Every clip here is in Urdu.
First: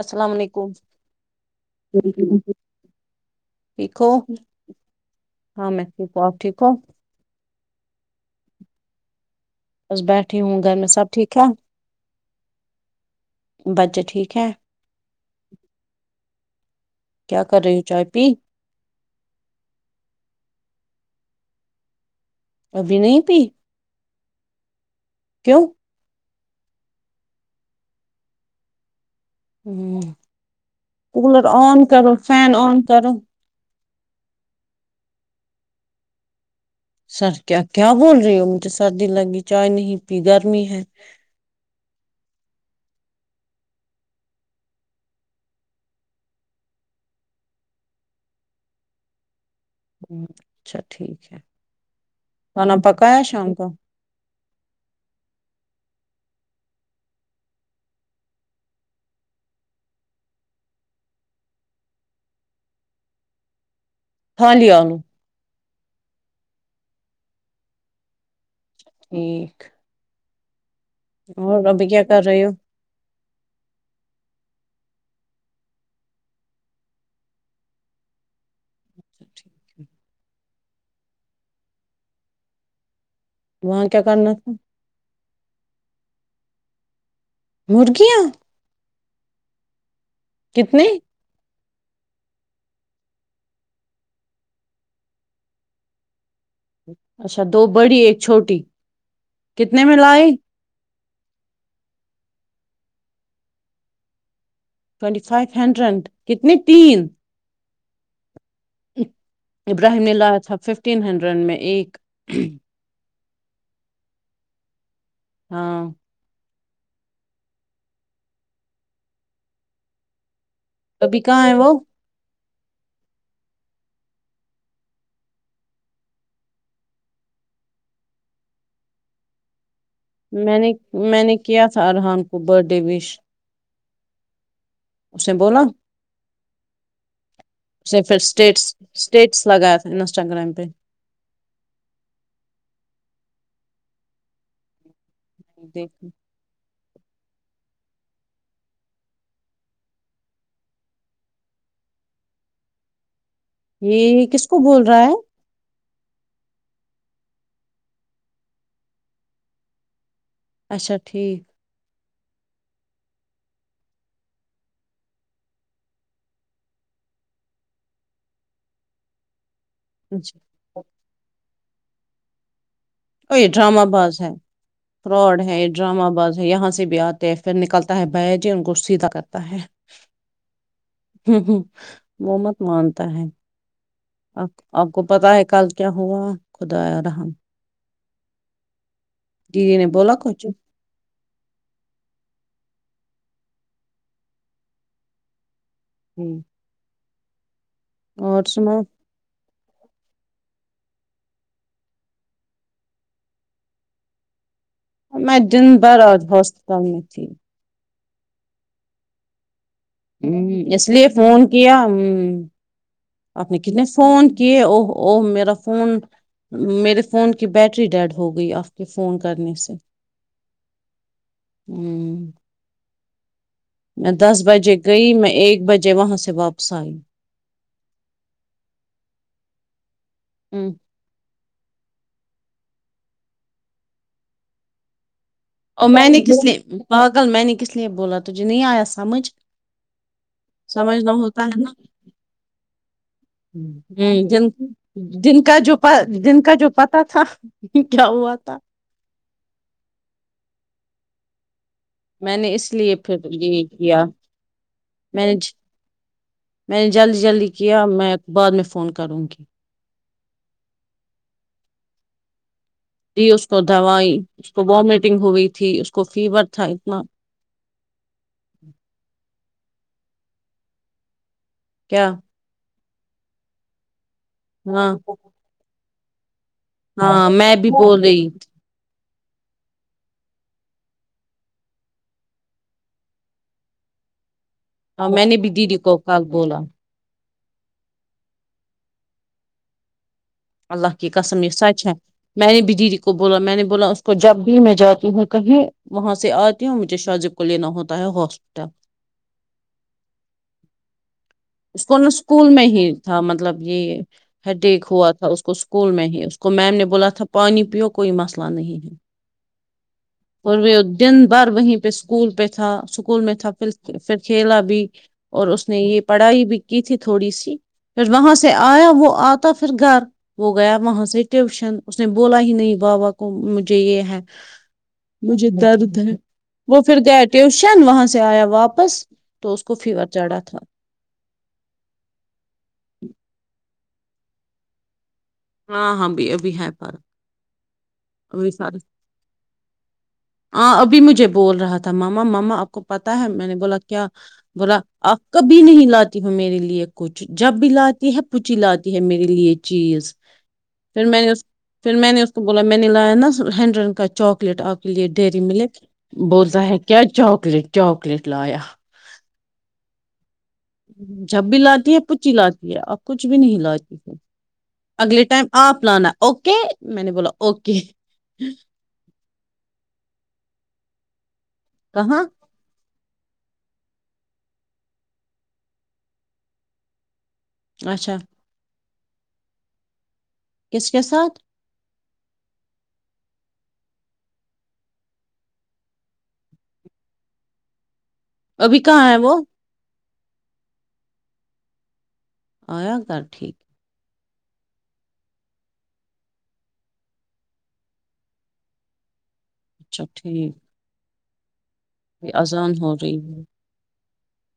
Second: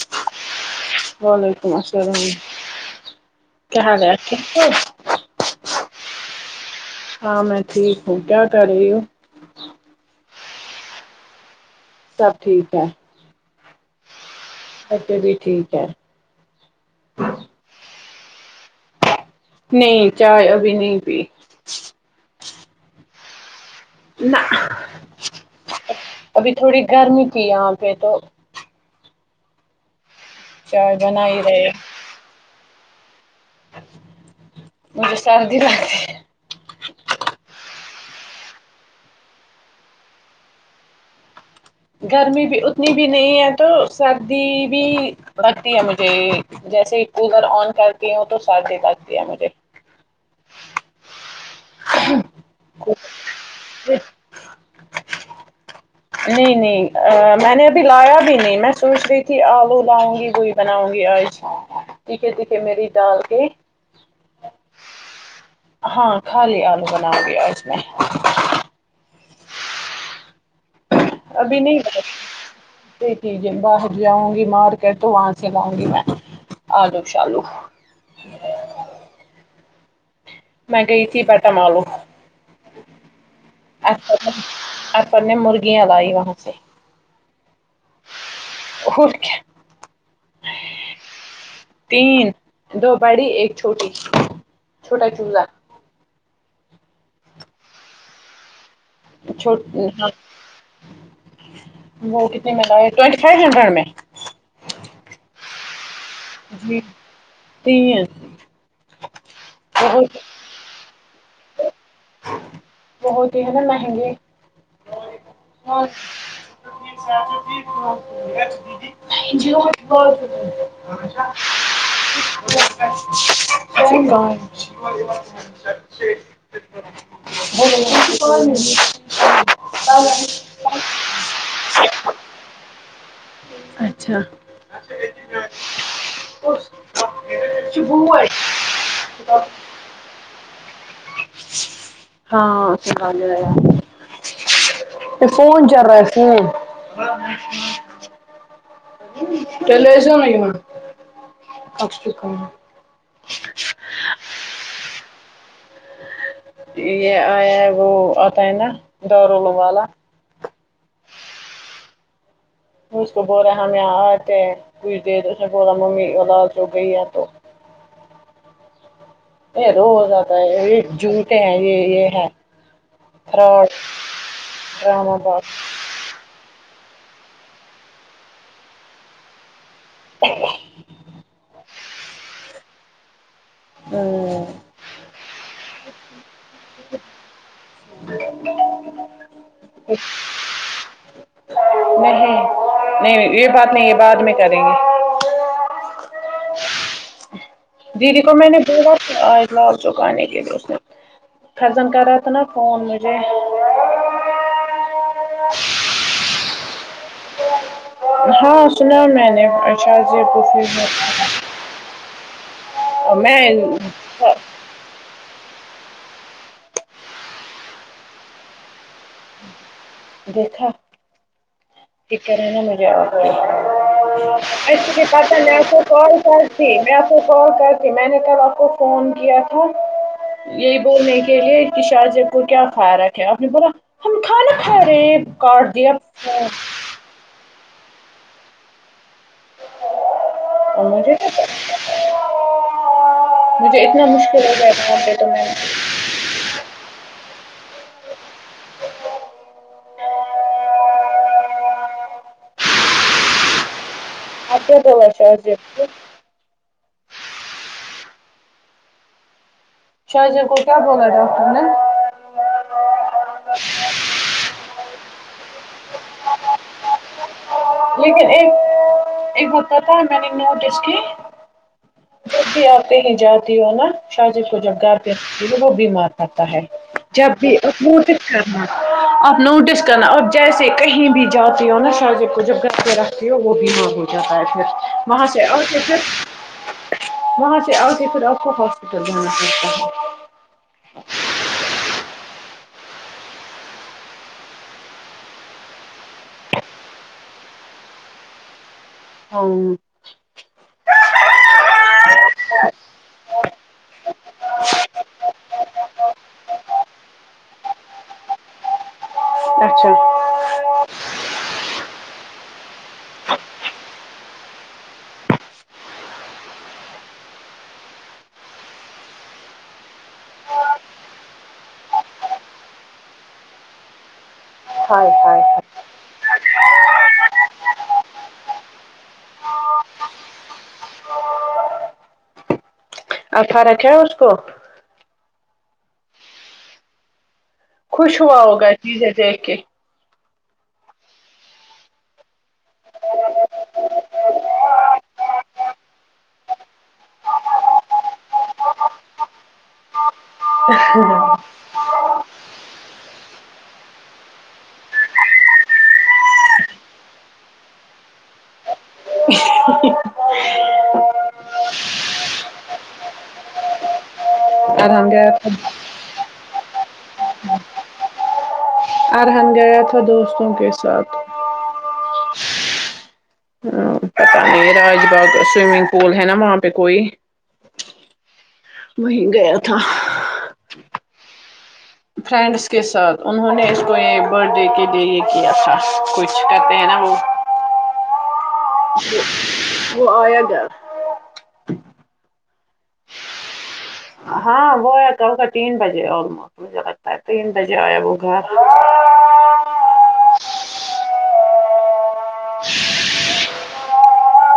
السلام علیکم وعلیکم السلام کیا حال ٹھیک ہو ہے ہاں میں ٹھیک ہوں آپ ٹھیک ہو ہاں میں ٹھیک ہو کیا کر رہے ہو بس بیٹھی ہوں گھر میں سب ٹھیک ٹھاک سب ٹھیک ہے بچے ٹھیک ہے بچے بھی ٹھیک ہے کیا کر رہی ہوں چائے پی نہیں چائے ابھی نہیں پی ابھی نہیں پی [unintelligible] کیوں ابھی تھوڑی گرمی کی یہاں پہ تو ہوں چائے بنا ہی کولر رہے آن کرو فین آن کرروں مجھے سادی باتات سر کیا کیا بول رہی ہو مجھے سردی لگی چائے نہیں پی گرمی ہے گرمی بھی اتنی بھی نہیں ہے تو سردی بھی لگتی ہے مجھے جیسے کولر آن کرتی ہوں تو سردی لگتی ہے مجھے اچھا ٹھیک ہے کانا پکایا شام کو یہ نہیں نہیں میں نے ابھی لایا بھی نہیں میں سوچ رہی تھی آلو لاؤں گی گوئی بناؤں گی آج دکھے دیکھے میری ڈال کے تھال آو ہاں خالی آلو بناؤ گے آج میں ایک اور ابھی کیا کر رہے ہو ٹیک ہے باہر جاؤں گی مارکٹ تو وہاں سے لاؤں گی میں آلو شالو [inaudible] میں گئی تھی بٹ م لو [inaudible] وہاں کیا کرنا تھا پر نے مرغیاں لائی وہاں سے مرغیاں ہوور کیا کتنی تین دو بڑی ایک چھوٹی چھوٹا چوزا اچھا دو بڑی ایک چھوٹی چھوٹ کتنے میں ہ لائی [inaudible] وہ کتنے منگ ٹوینٹی فائیو ہنڈریڈ میں ٹوئونٹی فائیو ہنڈرینڈ کتنے جی تین تین ابراہیم بہت الل تھاب ففٹین ہنڈریڈ میں ایک بہت ہی ہے نا مہنگے ہاں [inaudible] ابھی ہشا کہاں ہے وہ [inaudible] میں نے میں نے کیا تھا ارحان کو برت ڈے وش اچھا اسے بولا اسے پھر اسٹیٹس اسٹیٹس لگایا تھا انسٹاگرام پہ ہاں سگال ار [inaudible] پ فون چل رہا دیکھ س [inaudible] جچ [inaudible] تل ایسا نک م [inaudible] [inaudible] یہ کس کو بول رہا ہے یہ آیا ہے وہ آتا ہے نا دارولوم والا اچھا ٹھیک اس کو بول رہے ہم یہاں آتے پوچھ دے تو اس نے بولا ممی لال چوک گئی ہے تو یہ اور اچھا اتے ہیں یہ جھوٹے ہیں یہ یہ ہے او یہ فراڈ ڈرامہ باز ہے ڈرامہ فراڈ ہے باز یہ ڈرامہ باز ہے یہاں سے سے بھی آتے ہے پھر نکلتا ہے بایا جی ان کو سیدھا کرتا ہے ہمم ہمم وہ مت مانتا ہے آ آپ کو پتا ہے کل کیا ہوا خدا رحم دیدی نے بولا کچھ نہیں نہیں یہ بات نہیں ہے بعد میں کریں گے ہمم دیدی کو میں نے بولا تھا آج لال چوک آنے کے لیے اس نے فیضان کر رہا تھا نہ فون مجھے میں ڈن بر آج ہاسپتل میں تھی ہاں سنا میں نے شاید یہ ہمم پوچھی اس لیے ہے فون کیا ہے جی آپ میں نے کتنے فون کیے اوہ اوہ میں فون میرے فون کی بیٹری ڈیڈ ہو گئی آپ کے فون کرنے سے دیکھا ہوں دکر رہ ہے نا مجھے اور میں دس بجے [inaudible] گئی پتا میں ایک آپ کو بجے وہاں کال سے کرتی واپس میں آئی اپ کو کال کر تی میں نے کل آپ کو فون کیا تھا ہ یہی بولنے کے لیے کہ شازیہ کو کیا فرق ہے آپ نے بولا ہم کھانا کھا رہے کاٹ اور دیا میں نے کس فون، نے پاگل میں نے کس لیے بولا تجھے نہیں ایا سمجھ اور سمجھ نہ مجھے ہوتا ہے نہ مجھے اتنا ہمم مشکل جن ہو گیا وہاں پہ تو دن میں کا جو دن کا جو پتاہ تھا یہ کیا ہوا تھا [inaudible] میں نے اس لیے پھر یہ کیا آگے بولا میں نے شاہ جی کو میں نے جلدی جلدی کیا میں بعد میں فون کروں گی شازیہ کو کیا بولا ڈاکٹر نے جی اس کو دوائی اس کو وامٹنگ ہوئی تھی اس کو فیور تھا اتنا لیکن ایک ایک بتار میں نہیںن نوٹس کی کیا کہ جیادی ہو نا شاجب کو جب ہاں گا پ وہ بیمار پڑتا ہاں جب بھی میں بول اپم رہی کرنا آپ نوٹس کرنا اپ جیسے کہیں بھی جاتی ہو نا شاہذب کو جب رتے ہو وہ بیمار ہو جاتا ہے اور وہ میں نے سے بھی آ دیدی پھر کو کل بولا وہاں سے آ کے پھر آپ کو ہاسپٹل جانا پڑتا ہے اللہ کی قسم یہ سچ ہے میں نے دی کو بولا میں نے بولا اس کو جب بھی میں جاتی ہوں کہیں وہاں سے آتی ہوں مجھے شاہ زب کو لینا ہوتا ہے ہاسپٹل ہاں [unintelligible] اور اچھا وہ دن بھر وہیں پہ اسکول پہ تھا اسکول میں تھا پھر پھر کھیلا بھی اور اس نے یہ پڑھائی بھی کی تھی تھوڑی سی پھر وہاں سے آیا وہ آتا پھر گھر وہ گیا وہاں سے ٹیوشن اس نے بولا ہی نہیں بابا کو مجھے یہ ہے ہائے ہائے مجھے درد ہے وہ پھر گیا ٹیوشن وہاں سے آیا واپس تو اس کو فیور چڑھا تھا اچھا رکھا ہے اس کو ہاں ہاں ب ابھی ہے پارک خوش ہوا ہوگا چیزیں دیکھ کے ہاں ابھی مجھے بول رہا تھا ماما ماما آپ کو پتا ہے میں نے بولا کیا بولا آپ کبھی نہیں لاتی ہو میرے لیے کچھ جب بھی لاتی ہے پچی لاتی ہے میرے لیے چیز پھر میں نے اس [unintelligible] پھر میں نے اس کو بولا میں نے لایا ن ہینڈرین کا چاکلیٹ آپ کے لیے ڈیری ملک بوزا ہے کیا چاکلیٹ چاکلیٹ لایا جب بھی لاتی ہے کچھ ہی لاتی ہے اب کچھ بھی نہیں لاتی ہے ارحان اگلے گیا ٹائم تھا آپ لانا اوکے اک میں نے بولا اوکے ارہن گیا تھا دوستوں کے ساتھ کہاں [unintelligible] اچھا وہیں گیا تھا اس کے ساتھ فرینڈس کے ساتھ انہوں نے اس کو یہ برت ڈے کے لیے یہ کیا تھا کچھ کہتے ہیں نا وہ ابھی کہاں ہے وہ وہ آیا گھر آیا گ ٹھیک ہاں وہ ہےیا تو گھر تین بجے آلموسٹ مجھے لگتا ہے تین بجے آیا وہ گھر اچھا ٹھیک آذان ہو رہی ہے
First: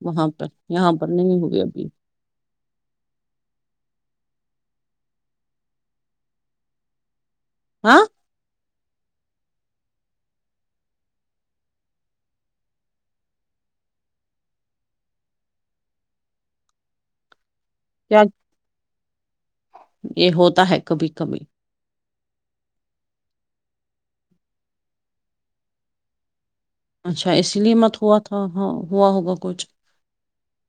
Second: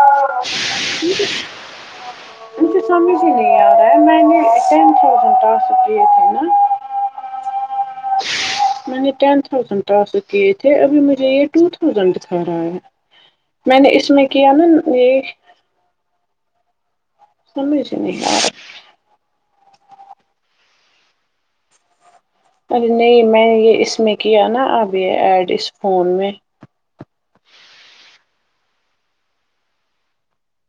وہاں پر یہاں پر نہیں ہوئے ابھی مجھے سمجھ ہی نہیں آ رہا ہے میں نے ٹین تھازینڈ ٹاسک کیے تھے نا ہاں میں نے ٹین تھازینڈ ٹاسک کیے تھے ابھی مجھے یہ ٹو تھاؤزین دکھا رہا ہے میں نے اس میں کیا نا یہ سمج سے نہیں کیا یہ ہوتا ہے کبھی کبھی ارے نہیں میں نے یہ اس میں کیا نا اب یہ ایڈ اس فون میں اچھا اسی لیے مت ہوا تھا ہوا ہوگا کچھ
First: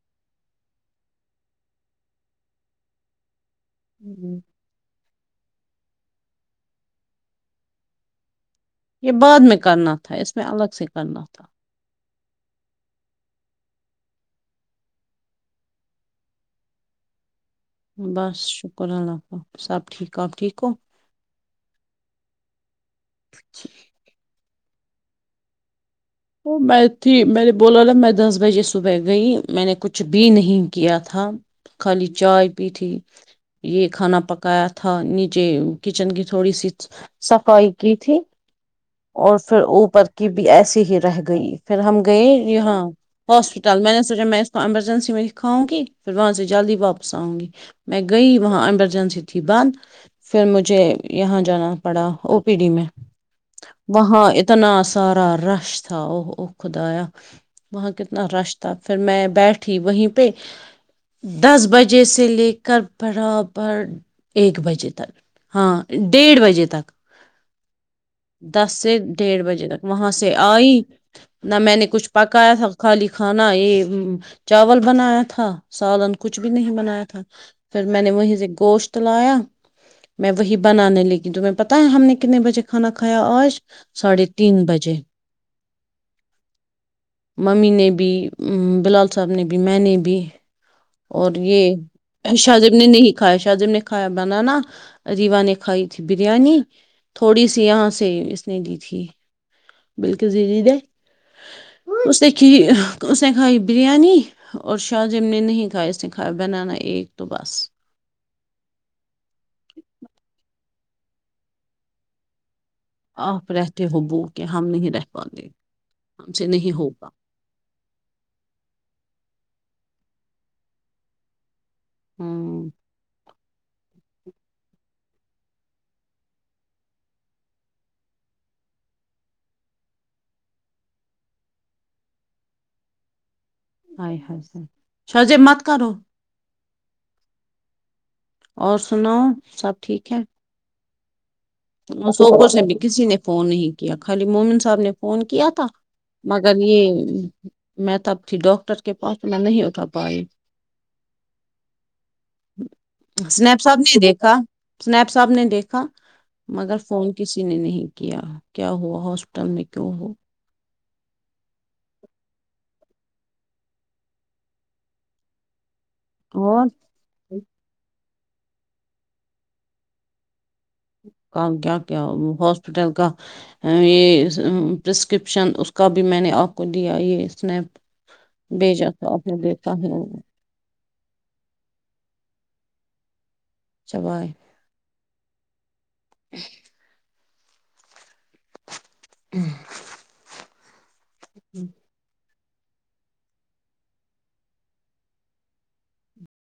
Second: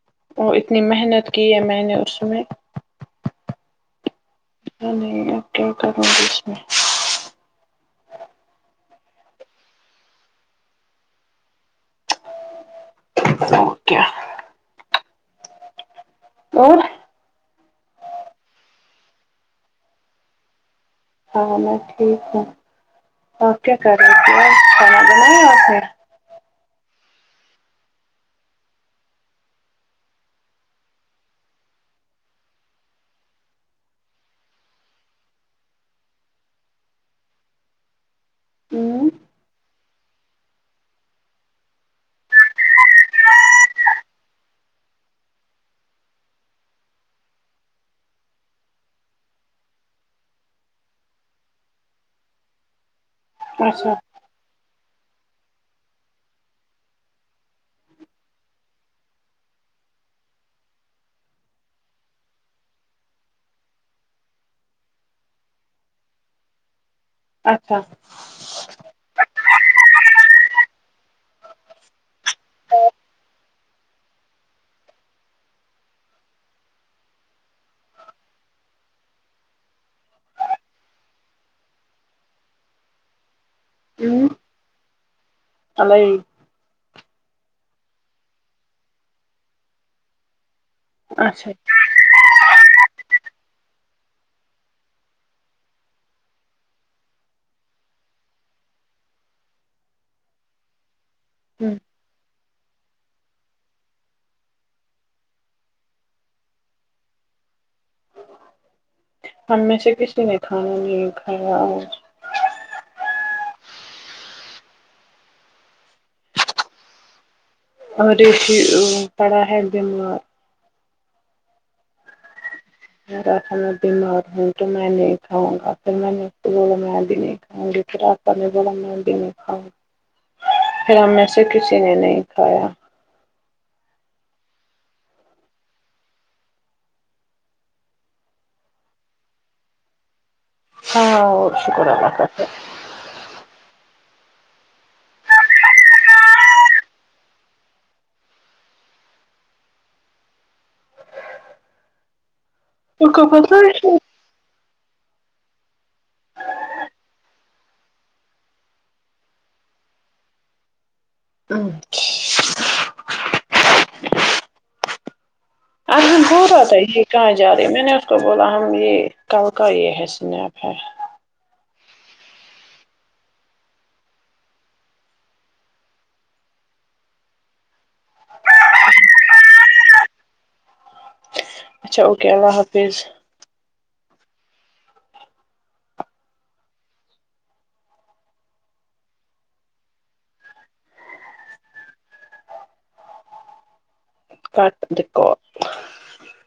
[unintelligible] [unintelligible] نہیں کیا کروں ک اس میں یہ بعد میں کرنا تھا اس میں الگ سے کرنا تھا اوک [unintelligible] اور بس شکر اللہ سب ٹھیک آپ ٹھیک ہو ہاں میں ٹھیک ہوں اورک کیا کر رہی تھی بھ مج میں وسے وہ میں تھی میں نے بولا ل میں دس بجے صبح گئی میں نے کچھ بھی نہیں کیا تھا خالی چائے پی تھی یہ کھانا پکایا تھا نیچے کچن کی تھوڑی سی صفائی کی تھی ہوں اور پھر اوپر کی بھی ایس ہی رہ گئی پھر ہم گئے یہاں ہاسپٹل میں نے سوچا میں اس کو ایمرجنسی میں دکھاؤں گی پھر وہاں سے جلدی واپس آؤں گی میں گئی وہاں ایمرجنسی تھی بند پھر مجھے یہاں جانا پڑا او پی ڈی میں اچھا وہاںاں اتنا سارا رش تھاا او او خدایا وہاں کتنا رش تھا پھر میں بیٹھی وہیں پہ دس بجے سے لے کر برابر ایک بجے تک ہاں ڈیڑھ بجے تک اچھا دس سے ڈیھ بجے تک وہاں سے آئی نہ میں نے کچھ پکایا تھا خالی کھانا یہ چاول بنایا تھا سالن کچھ بھی نہیں بنایا تھا پھر میں نے وہیں سے گوشت لایا میں وہی بنانے لگی تمہیں پتا ہے ہم نے کتنے بجے کھانا کھایا آج ساڑھے تین بجے اللائی ممی نے بھی بلال صاحب نے بھی میں نے بھی اور اچھا یہ شاہادب نے نہیں کایا شاہادب نے کھایا بنانا ریوا نے کھائی تھی بریانی تھوڑی سی یہاں سے اس نے دی تھی بالکل د دے ہ س کہ اس نے کھائی بریانی اور شاہ جم نے نہیں کھ کھائےست س خائے بنانا ای تو بس ہم میں سے کسی نے کھانا نہیں کھایا اور آپ رہتے ہو بو کہ ہم نہیں رہ پا گے ہم سے نہیں ہوگا اور ریشی پڑا ہے دمار ہاں ا میں بیمار ہوں تو میں نہیں کھاؤں گا پھر میں نے کو بولا میں ابھی نہیں کھاؤں گی پھر آپا نے بولا میں ابھی نہیں کاؤں گی پھر ا میں سے کسی نے نہیں کھایا شاہ ج مت کرو [unintelligible] اور سنو سب ٹھیک ہے ہاں شکر وہ اللہ کا سوپ سے بھی کسی نے فون نہیں کیا خالی مومن صاحب نے فون کیا تھا مگر یہ میں تب تھی ڈاکٹر کے پاس میں نہیں اٹھا پائی ان کو سنیپ پتہ ساپ ہے نے دیکھا سنیپ صاب نے دیکھا مگر فون کسی نے نہیں کیا کیا ہوا ہاسپٹل میں کیوں ہو ا پورا اور تھا ہی کہاں جا رہے میں نے تو بولا ہم یہ کل کا یہ ہے سنیپ ہے کا کیا کیا ہاسپٹل کا یہ پرسکرپشن اس کا بھی میں نے آپ کو دیا یہ اسنیپ بھیجا تو آپ نے دیتا ہے اچھا اوکے اللہ حافظ چبائے ج ہ کٹ دھو جی